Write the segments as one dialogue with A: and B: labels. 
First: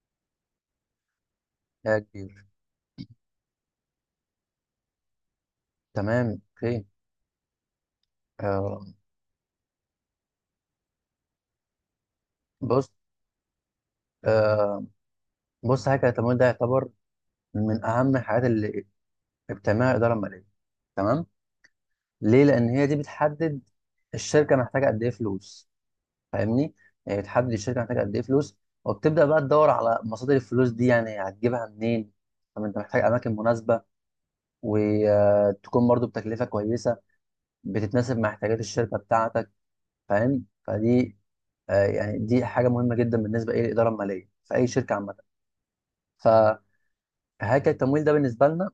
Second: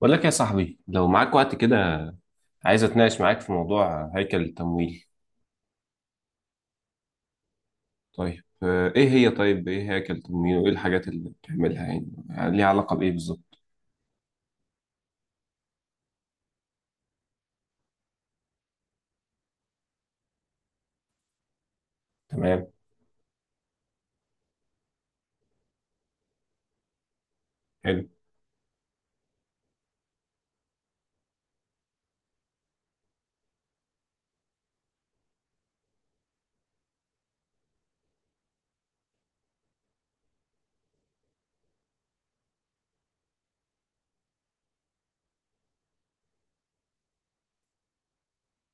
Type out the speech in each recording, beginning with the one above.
A: بقول لك يا صاحبي لو معاك وقت كده،
B: يا كبير.
A: عايز اتناقش معاك في موضوع هيكل التمويل.
B: تمام اوكي.
A: طيب،
B: آه
A: ايه هي طيب ايه هيكل التمويل وايه الحاجات اللي بتعملها يعني ليها
B: بص
A: علاقة بايه بالظبط؟
B: آه بص، حاجه، التمويل ده يعتبر من اهم الحاجات اللي بتعملها الاداره الماليه. تمام؟ ليه؟
A: تمام،
B: لان هي دي بتحدد الشركه محتاجه قد ايه فلوس، فاهمني؟ يعني بتحدد الشركه محتاجه
A: حلو،
B: قد ايه فلوس، وبتبدا بقى تدور على مصادر الفلوس دي، يعني هتجيبها منين. طب انت محتاج اماكن مناسبه، وتكون برضو بتكلفه كويسه، بتتناسب مع احتياجات الشركه بتاعتك، فاهم؟ فدي يعني دي حاجه مهمه جدا بالنسبه ايه للاداره الماليه في اي شركه عامه، فهاكر. التمويل ده بالنسبه لنا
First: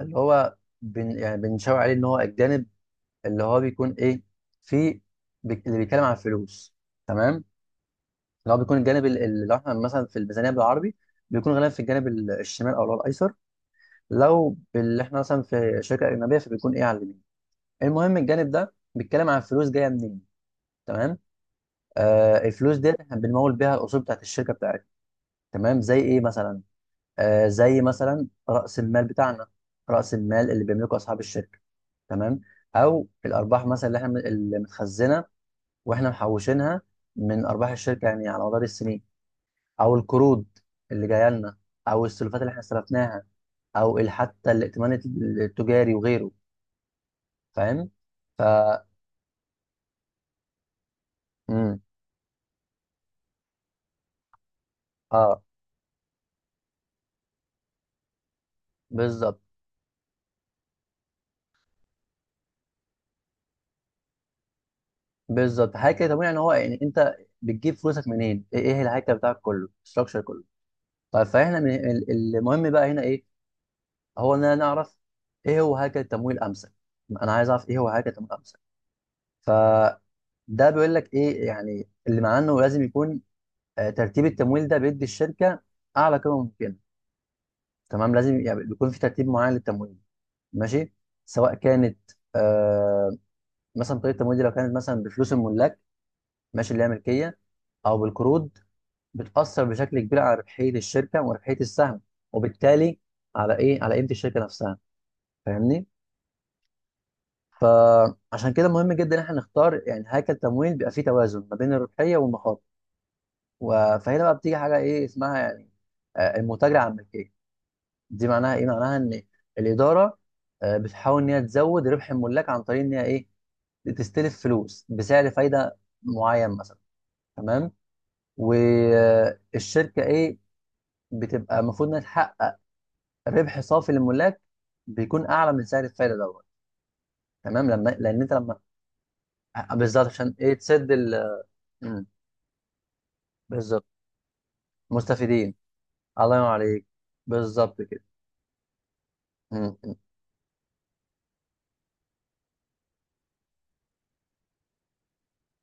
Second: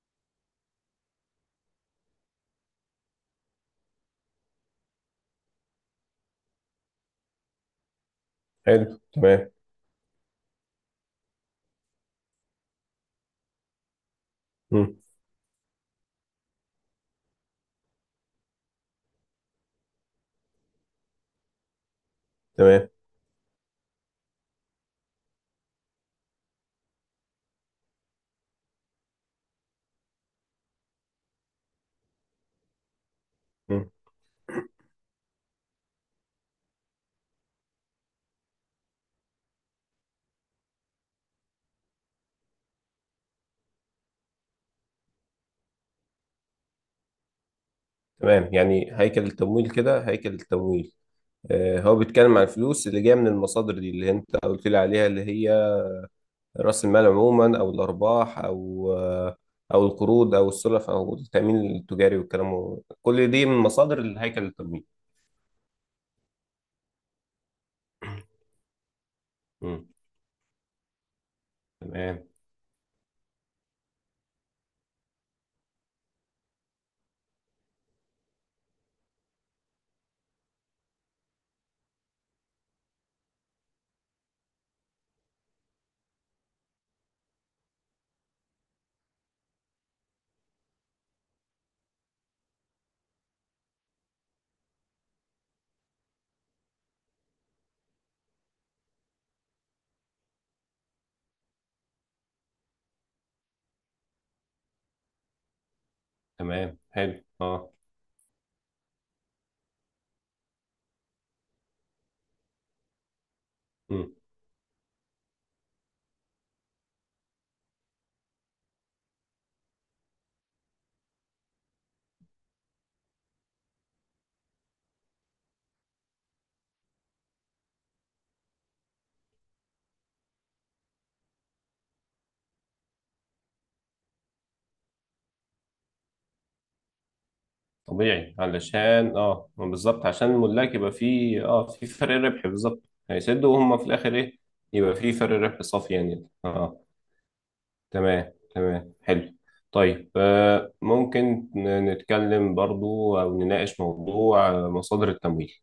B: اللي هو يعني بنشاور عليه ان هو الجانب اللي هو بيكون ايه، في اللي بيتكلم عن الفلوس، تمام. اللي هو بيكون
A: حلو،
B: الجانب اللي
A: تمام.
B: لو احنا مثلا في الميزانيه بالعربي بيكون غالبا في الجانب الشمال، او اللي هو الايسر، لو
A: مم.
B: اللي احنا مثلا في شركه اجنبيه فبيكون ايه على اليمين. المهم الجانب ده بيتكلم عن الفلوس جايه منين، تمام؟ الفلوس
A: تمام.
B: ديت احنا بنمول بيها الاصول بتاعت الشركه بتاعتنا، تمام؟ زي ايه مثلا؟ زي مثلا رأس المال بتاعنا، رأس المال اللي بيملكه أصحاب الشركة، تمام. أو الأرباح مثلا
A: مم.
B: اللي احنا اللي متخزنة، واحنا محوشينها من أرباح الشركة يعني على مدار السنين. أو القروض اللي جاية لنا، أو السلفات اللي احنا استلفناها، أو حتى الائتمان التجاري وغيره. فاهم؟ ف
A: تمام، يعني هيكل التمويل كده، هيكل التمويل
B: مم.
A: هو بيتكلم عن الفلوس اللي جايه من المصادر دي اللي انت قلت لي عليها، اللي
B: اه،
A: هي راس المال عموما او الارباح
B: بالظبط،
A: او القروض او السلف او التامين التجاري والكلام. كل دي من مصادر الهيكل التمويل.
B: بالظبط، هيكل طبيعي، ان هو يعني انت بتجيب فلوسك منين؟ ايه إيه الهيكل بتاعك كله؟
A: مم.
B: الستراكشر كله. طيب فاحنا من
A: تمام،
B: المهم بقى هنا ايه؟ هو اننا نعرف ايه هو هيكل التمويل امثل. انا عايز اعرف ايه هو هيكل التمويل امثل. فده بيقول لك ايه؟ يعني اللي معناه انه لازم يكون ترتيب التمويل ده بيدي الشركه اعلى قيمه ممكنه، تمام. لازم يعني بيكون في ترتيب معين للتمويل، ماشي؟ سواء كانت آه مثلا طريقه التمويل دي لو كانت مثلا بفلوس الملاك، ماشي، اللي هي ملكيه، او بالقروض، بتاثر بشكل كبير على ربحيه الشركه وربحيه السهم، وبالتالي على ايه، على قيمه الشركه نفسها، فاهمني؟
A: تمام، حلو، اه.
B: فعشان كده مهم جدا ان احنا نختار يعني هيكل تمويل بيبقى فيه توازن ما بين الربحيه والمخاطر.
A: مم.
B: فهنا بقى بتيجي حاجه ايه اسمها يعني، المتاجره على الملكيه. دي معناها ايه؟ معناها ان الاداره بتحاول ان هي تزود ربح الملاك عن طريق ان هي ايه، تستلف فلوس بسعر فايده معين مثلا، تمام. والشركه ايه، بتبقى المفروض انها تحقق ربح صافي للملاك بيكون اعلى من سعر الفايده دوت، تمام. لما، لان انت
A: طبيعي،
B: لما
A: علشان ما بالظبط،
B: بالظبط،
A: عشان
B: عشان ايه؟
A: الملاك
B: تسد
A: يبقى
B: ال.
A: فيه في
B: مم.
A: فرق ربح بالظبط. هيسدوا وهم في
B: بالظبط،
A: الاخر ايه؟ يبقى في فرق
B: مستفيدين.
A: ربح صافي، يعني.
B: الله ينور
A: اه
B: عليك. بالظبط كده.
A: تمام، تمام، حلو.
B: مم.
A: طيب، ممكن نتكلم برضو او نناقش موضوع مصادر التمويل.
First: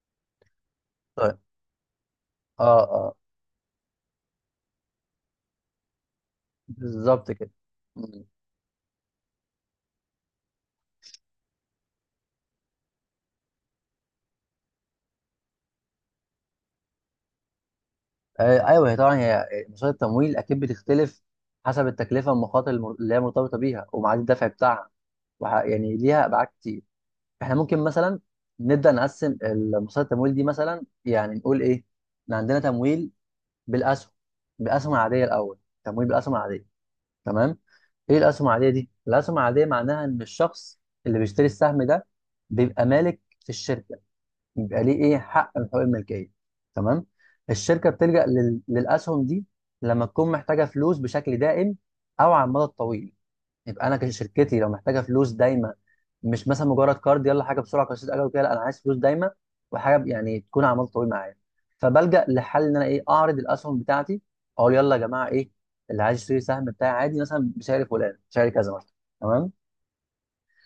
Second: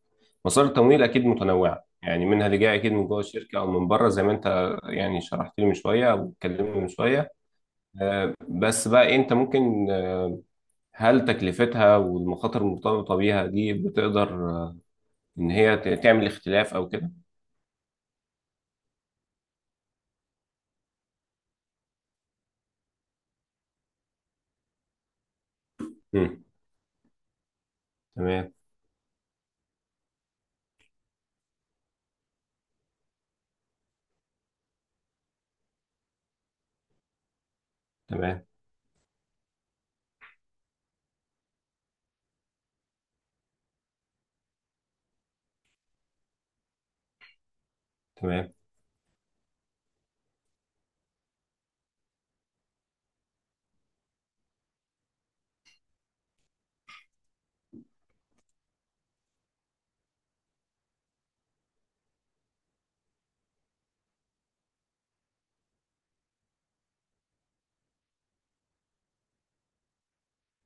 A: مصادر التمويل اكيد
B: طيب،
A: متنوعة، يعني منها اللي
B: اه
A: جاي اكيد من
B: اه،
A: جوه الشركة او من بره، زي ما انت يعني شرحت لي من شوية او اتكلمنا من
B: بالظبط
A: شوية.
B: كده. مم.
A: بس بقى إيه، انت ممكن، هل تكلفتها والمخاطر المرتبطة بيها دي بتقدر، إن هي تعمل اختلاف أو كده؟
B: ايوه، هي طبعا هي مصادر التمويل اكيد بتختلف حسب التكلفه والمخاطر اللي هي مرتبطه بيها، وميعاد الدفع بتاعها، يعني ليها
A: مم.
B: ابعاد كتير. احنا ممكن مثلا
A: تمام.
B: نبدا نقسم مصادر التمويل دي مثلا، يعني نقول ايه، إن عندنا تمويل بالاسهم، بالاسهم العاديه الاول تمويل بالاسهم العاديه، تمام. ايه
A: تمام.
B: الاسهم العاديه دي؟ الاسهم العاديه معناها ان الشخص اللي بيشتري السهم ده بيبقى مالك في الشركه، بيبقى ليه ايه، حق من حقوق الملكيه، تمام. الشركه بتلجأ
A: تمام.
B: للاسهم دي لما تكون محتاجه فلوس بشكل دائم او على المدى الطويل. يبقى انا كشركتي لو محتاجه فلوس دايما، مش مثلا مجرد كارد، يلا حاجه بسرعه قصير اجل وكده، لا، انا عايز فلوس دايما وحاجه يعني تكون على مدى طويل معايا، فبلجأ لحل ان انا ايه، اعرض الاسهم بتاعتي، اقول يلا يا جماعه ايه اللي عايز يشتري سهم بتاعي عادي مثلا بسعر فلان، سعر كذا مثلا، تمام.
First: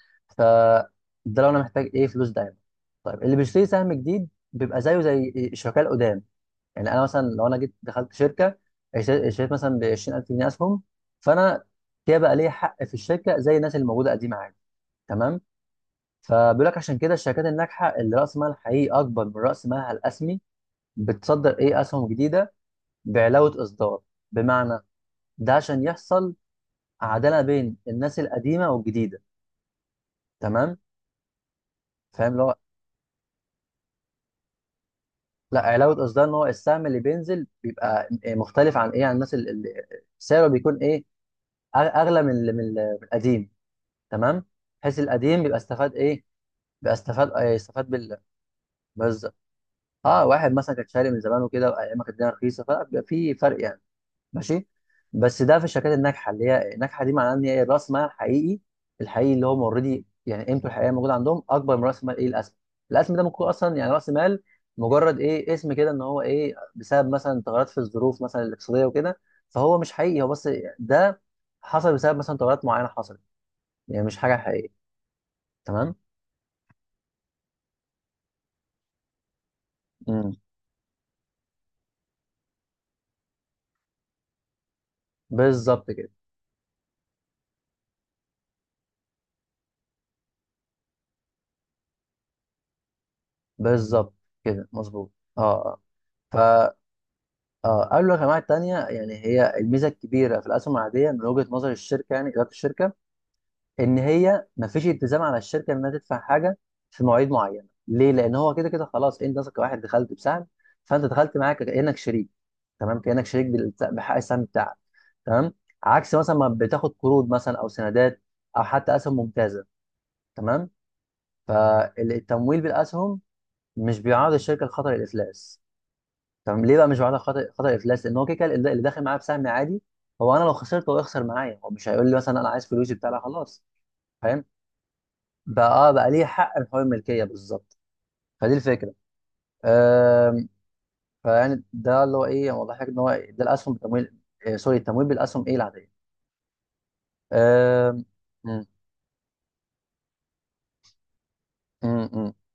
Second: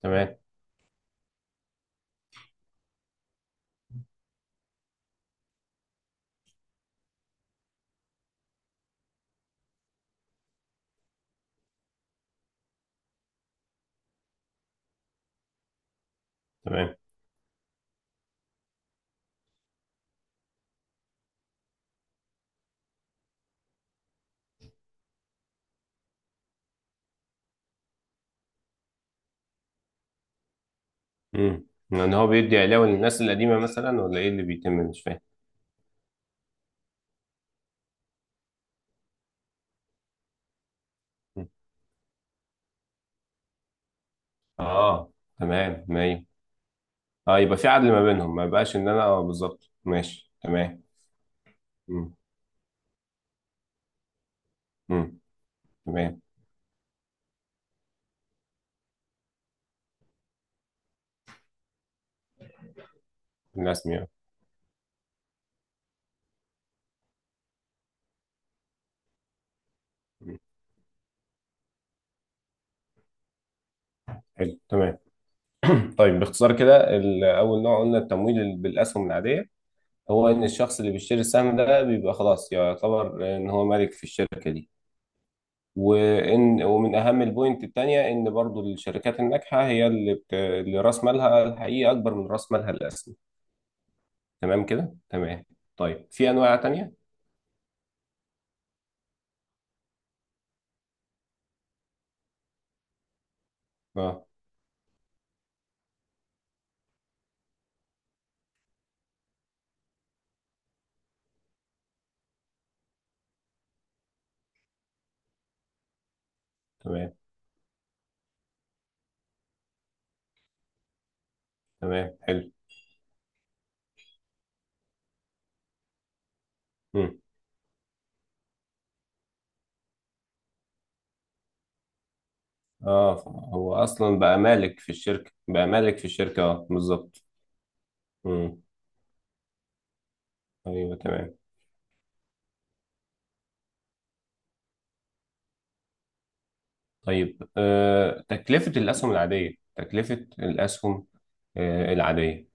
A: تمام.
B: فده لو انا محتاج ايه، فلوس دايما. طيب اللي بيشتري سهم جديد بيبق زيه زي الشركاء القدام، يعني انا مثلا لو انا جيت دخلت شركه اشتريت مثلا ب 20000 جنيه اسهم، فانا كده بقى ليا حق في الشركه زي الناس اللي موجوده قديمه عادي، تمام. فبيقول لك
A: تمام.
B: عشان كده الشركات الناجحه اللي راس مالها الحقيقي اكبر من راس مالها الاسمي بتصدر ايه، اسهم جديده بعلاوه اصدار، بمعنى، ده عشان يحصل عداله بين الناس القديمه والجديده، تمام.
A: مم. يعني هو
B: فاهم اللي هو،
A: بيدي علاوة للناس القديمة مثلا ولا إيه اللي بيتم؟ مش فاهم.
B: لا، علاوه اصدار ان هو السهم اللي بينزل بيبقى مختلف عن ايه، عن الناس اللي اللي سعره بيكون ايه،
A: مم.
B: اغلى من من القديم، تمام. بحيث
A: آه،
B: القديم يبقى
A: تمام،
B: استفاد
A: ما هي.
B: ايه، بيبقى استفاد
A: آه، يبقى في
B: يستفاد
A: عدل ما
B: بال.
A: بينهم، ما يبقاش إن أنا
B: بالظبط.
A: بالظبط،
B: اه،
A: ماشي،
B: واحد مثلا
A: تمام.
B: كان شاري من زمان وكده وايام ما كانت
A: مم.
B: الدنيا رخيصه فبيبقى في فرق يعني، ماشي.
A: مم.
B: بس ده في الشركات
A: تمام.
B: الناجحه، اللي هي الناجحه دي معناها ان هي راس مالها الحقيقي، الحقيقي اللي هم اوريدي يعني قيمته الحقيقيه موجوده عندهم اكبر من راس مال ايه، الاسهم. الاسهم ده ممكن يكون اصلا يعني
A: الرسمي، آه.
B: راس مال مجرد ايه، اسم كده، ان هو ايه، بسبب مثلا تغيرات في الظروف مثلا الاقتصاديه وكده، فهو مش حقيقي، هو
A: مم.
B: بس ده حصل بسبب مثلا تغيرات معينه حصلت، يعني مش حاجه
A: حلو،
B: حقيقيه،
A: تمام.
B: تمام.
A: طيب، باختصار كده، أول نوع قلنا التمويل بالأسهم العادية، هو
B: مم.
A: ان الشخص اللي بيشتري السهم ده بيبقى خلاص يعتبر ان هو مالك في الشركه دي.
B: بالظبط كده.
A: ومن اهم البوينت التانية ان برضو الشركات الناجحه هي اللي راس مالها الحقيقي اكبر من راس مالها الاسمي.
B: بالظبط
A: تمام
B: كده
A: كده،
B: مظبوط. اه
A: تمام.
B: اه.
A: طيب، في
B: ف
A: انواع تانية؟
B: اه قالوا الخدمات التانية، يعني هي الميزة الكبيرة في الأسهم العادية من وجهة نظر الشركة، يعني إدارة الشركة، إن
A: اه،
B: هي مفيش التزام على الشركة إنها تدفع حاجة في مواعيد معينة. ليه؟ لأن هو كده كده خلاص، أنت مثلا كواحد دخلت بسهم، فأنت دخلت معاك كأنك شريك، تمام، كأنك شريك بحق السهم بتاعك، تمام. عكس مثلا ما بتاخد
A: تمام،
B: قروض مثلا أو سندات، أو حتى أسهم ممتازة، تمام.
A: تمام، حلو.
B: فالتمويل بالأسهم مش بيعرض الشركة لخطر الإفلاس. طب ليه بقى مش بعملها
A: مم.
B: خطأ افلاس؟ لان هو كده كده اللي اللي داخل معايا بسهم عادي، هو انا لو خسرت هو يخسر معايا، هو مش هيقول لي مثلا انا عايز فلوسي بتاع،
A: اه،
B: لا خلاص،
A: هو اصلا بقى
B: فاهم؟
A: مالك في الشركه، بقى
B: فاه،
A: مالك في
B: بقى ليه
A: الشركه،
B: حق في
A: اه
B: حقوق
A: بالظبط.
B: الملكيه، بالظبط. فدي
A: مم.
B: الفكره. أم،
A: ايوه، تمام.
B: فيعني ده اللي هو ايه، هو ضحك ان هو ده الاسهم بتمويل، سوري، التمويل بالاسهم ايه، العاديه.
A: طيب،
B: أم، م-
A: تكلفة الأسهم
B: م- م.
A: العادية،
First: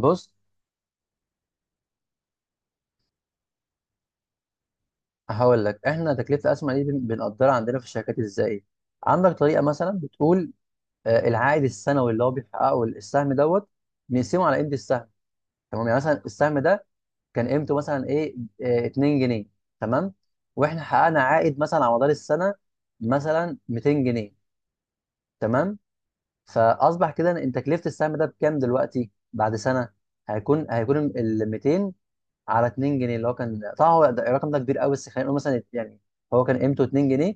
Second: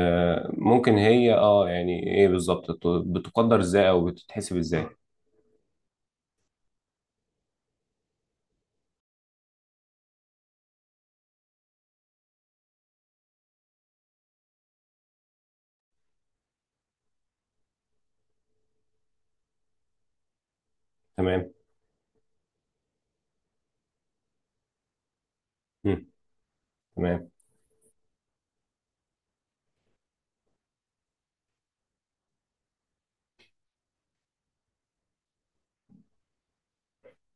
B: بص،
A: ممكن هي يعني ايه بالظبط؟ بتقدر ازاي او بتتحسب ازاي؟
B: هقول لك، احنا تكلفه الاسهم دي بنقدرها عندنا في الشركات ازاي. عندك طريقه مثلا بتقول العائد السنوي اللي هو بيحققه السهم دوت، نقسمه على قيمه السهم، تمام. يعني مثلا السهم ده كان قيمته مثلا ايه، 2 جنيه، تمام. واحنا حققنا
A: تمام.
B: عائد مثلا على مدار السنه مثلا 200 جنيه، تمام.
A: مم.
B: فاصبح
A: تمام.
B: كده ان تكلفه السهم ده بكام دلوقتي بعد سنه، هيكون ال 200 على 2 جنيه، اللي هو كان طبعا هو الرقم ده كبير قوي، بس خلينا نقول مثلا يعني، هو كان قيمته 2 جنيه،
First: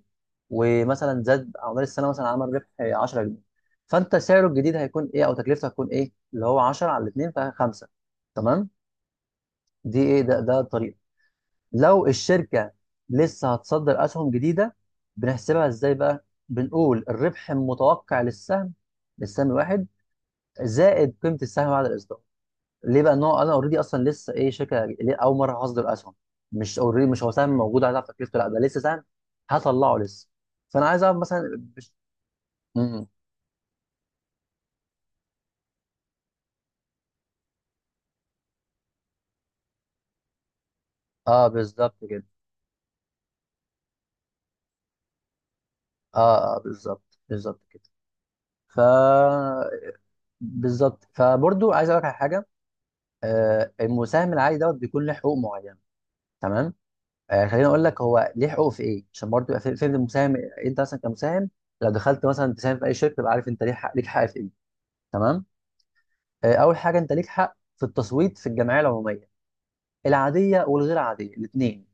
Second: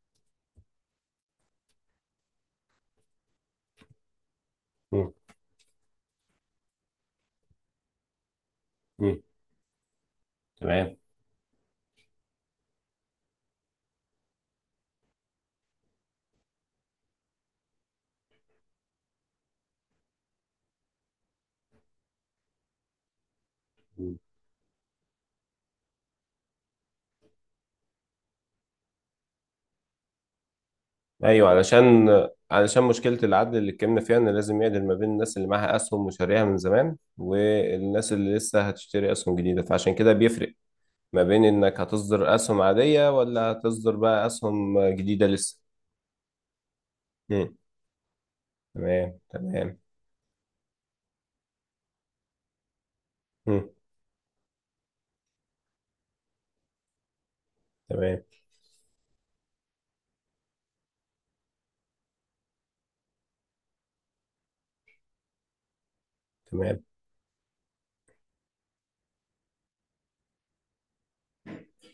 B: ومثلا زاد على مدار السنه، مثلا عمل ربح 10 جنيه، فانت سعره الجديد هيكون
A: مم.
B: ايه او تكلفته هتكون ايه، اللي هو 10 على 2 فخمسه، تمام.
A: مم.
B: دي ايه، ده ده الطريقه.
A: تمام.
B: لو الشركة لسه هتصدر أسهم جديدة، بنحسبها إزاي بقى؟ بنقول الربح المتوقع للسهم، للسهم الواحد، زائد قيمة السهم بعد الإصدار. ليه بقى؟ إن هو أنا أوريدي أصلا لسه إيه، شركة ليه أول مرة هصدر أسهم. مش أوريدي، مش هو سهم موجود على تكلفته، لا ده لسه سهم هطلعه لسه. فأنا عايز أعرف مثلا
A: ايوه،
B: بش...
A: علشان
B: م-
A: مشكله العدل اللي اتكلمنا فيها، ان لازم يعدل ما بين الناس اللي معاها اسهم وشاريها من زمان والناس اللي لسه هتشتري اسهم جديده، فعشان كده بيفرق ما بين
B: أه
A: انك
B: بالظبط كده.
A: هتصدر اسهم عاديه ولا هتصدر بقى اسهم جديده لسه.
B: أه أه بالظبط
A: مم.
B: بالظبط كده. ف
A: تمام، تمام.
B: بالظبط. فبرضو عايز أقول لك على حاجة،
A: مم.
B: المساهم العادي دوت بيكون له حقوق معينة، تمام. خليني اقول لك
A: تمام،
B: هو ليه حقوق في ايه عشان برضه يبقى فهم المساهم. انت مثلا كمساهم لو دخلت مثلا تساهم في اي شركه، تبقى عارف انت ليك حق، ليك حق في ايه، تمام. اول
A: تمام،
B: حاجه انت ليك حق في التصويت في الجمعيه العموميه، العاديه والغير عاديه الاثنين،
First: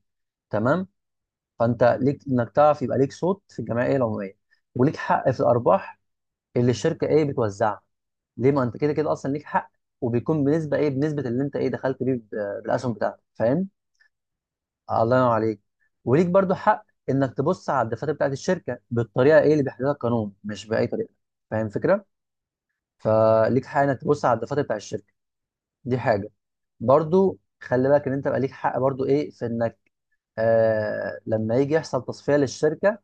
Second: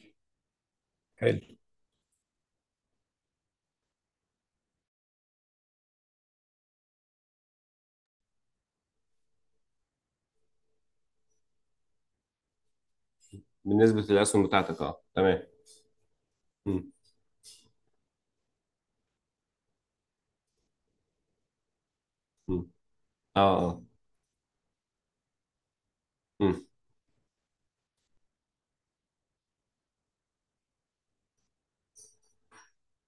B: تمام.
A: حلو.
B: فانت ليك انك تعرف يبقى ليك صوت في الجمعيه العموميه. وليك حق في الارباح اللي الشركه ايه، بتوزعها. ليه؟ ما انت كده كده اصلا ليك حق، وبيكون بنسبه ايه، بنسبه اللي انت ايه، دخلت بيه بالاسهم بتاعتك، فاهم؟
A: بالنسبه للاسهم بتاعتك، اه
B: الله ينور
A: تمام.
B: عليك. وليك برضو
A: مم.
B: حق انك تبص على الدفاتر بتاعت الشركه بالطريقه ايه اللي بيحددها القانون، مش باي طريقه. فاهم الفكره؟
A: مم. اه،
B: فليك
A: اه.
B: حق انك تبص على الدفاتر بتاعت الشركه، دي حاجه.
A: مم.
B: برضو خلي بالك ان انت بقى ليك حق برضو ايه في انك لما يجي يحصل تصفيه للشركه،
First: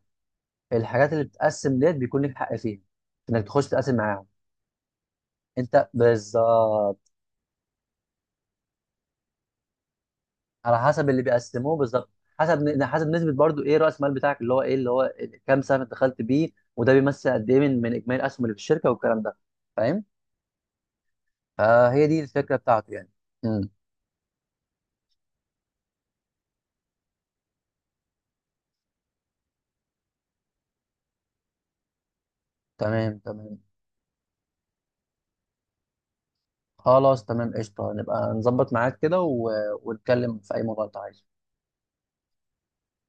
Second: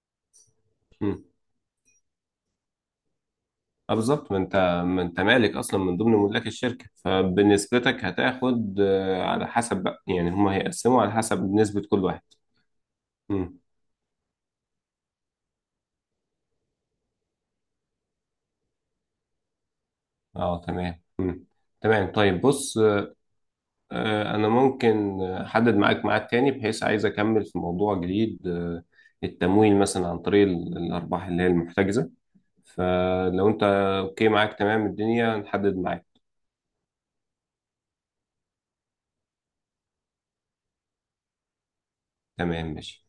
B: الحاجات
A: مم.
B: اللي بتتقسم ديت بيكون ليك حق فيها، انك تخش
A: اه
B: تتقاسم معاهم.
A: بالظبط، ما انت مالك اصلا
B: انت
A: من ضمن ملاك الشركه،
B: بالظبط
A: فبنسبتك هتاخد على حسب بقى، يعني هم
B: على
A: هيقسموا
B: حسب
A: على
B: اللي
A: حسب
B: بيقسموه
A: نسبه كل
B: بالظبط،
A: واحد.
B: حسب نسبه
A: امم.
B: برضو ايه، راس المال بتاعك اللي هو ايه، اللي هو كام سهم دخلت بيه، وده بيمثل قد ايه من من اجمالي الاسهم اللي في الشركه والكلام ده، فاهم؟
A: اه، تمام، امم.
B: فهي
A: تمام.
B: دي
A: طيب،
B: الفكره
A: بص،
B: بتاعته يعني. امم
A: انا ممكن احدد معاك ميعاد تاني، بحيث عايز اكمل في موضوع جديد، التمويل مثلا عن طريق الارباح اللي هي المحتجزه.
B: تمام
A: فلو
B: تمام.
A: انت اوكي معاك، تمام الدنيا نحدد معاك.
B: خلاص تمام، قشطه، نبقى نظبط معاك كده و... ونتكلم في اي موضوع انت عايزه.
A: تمام، ماشي.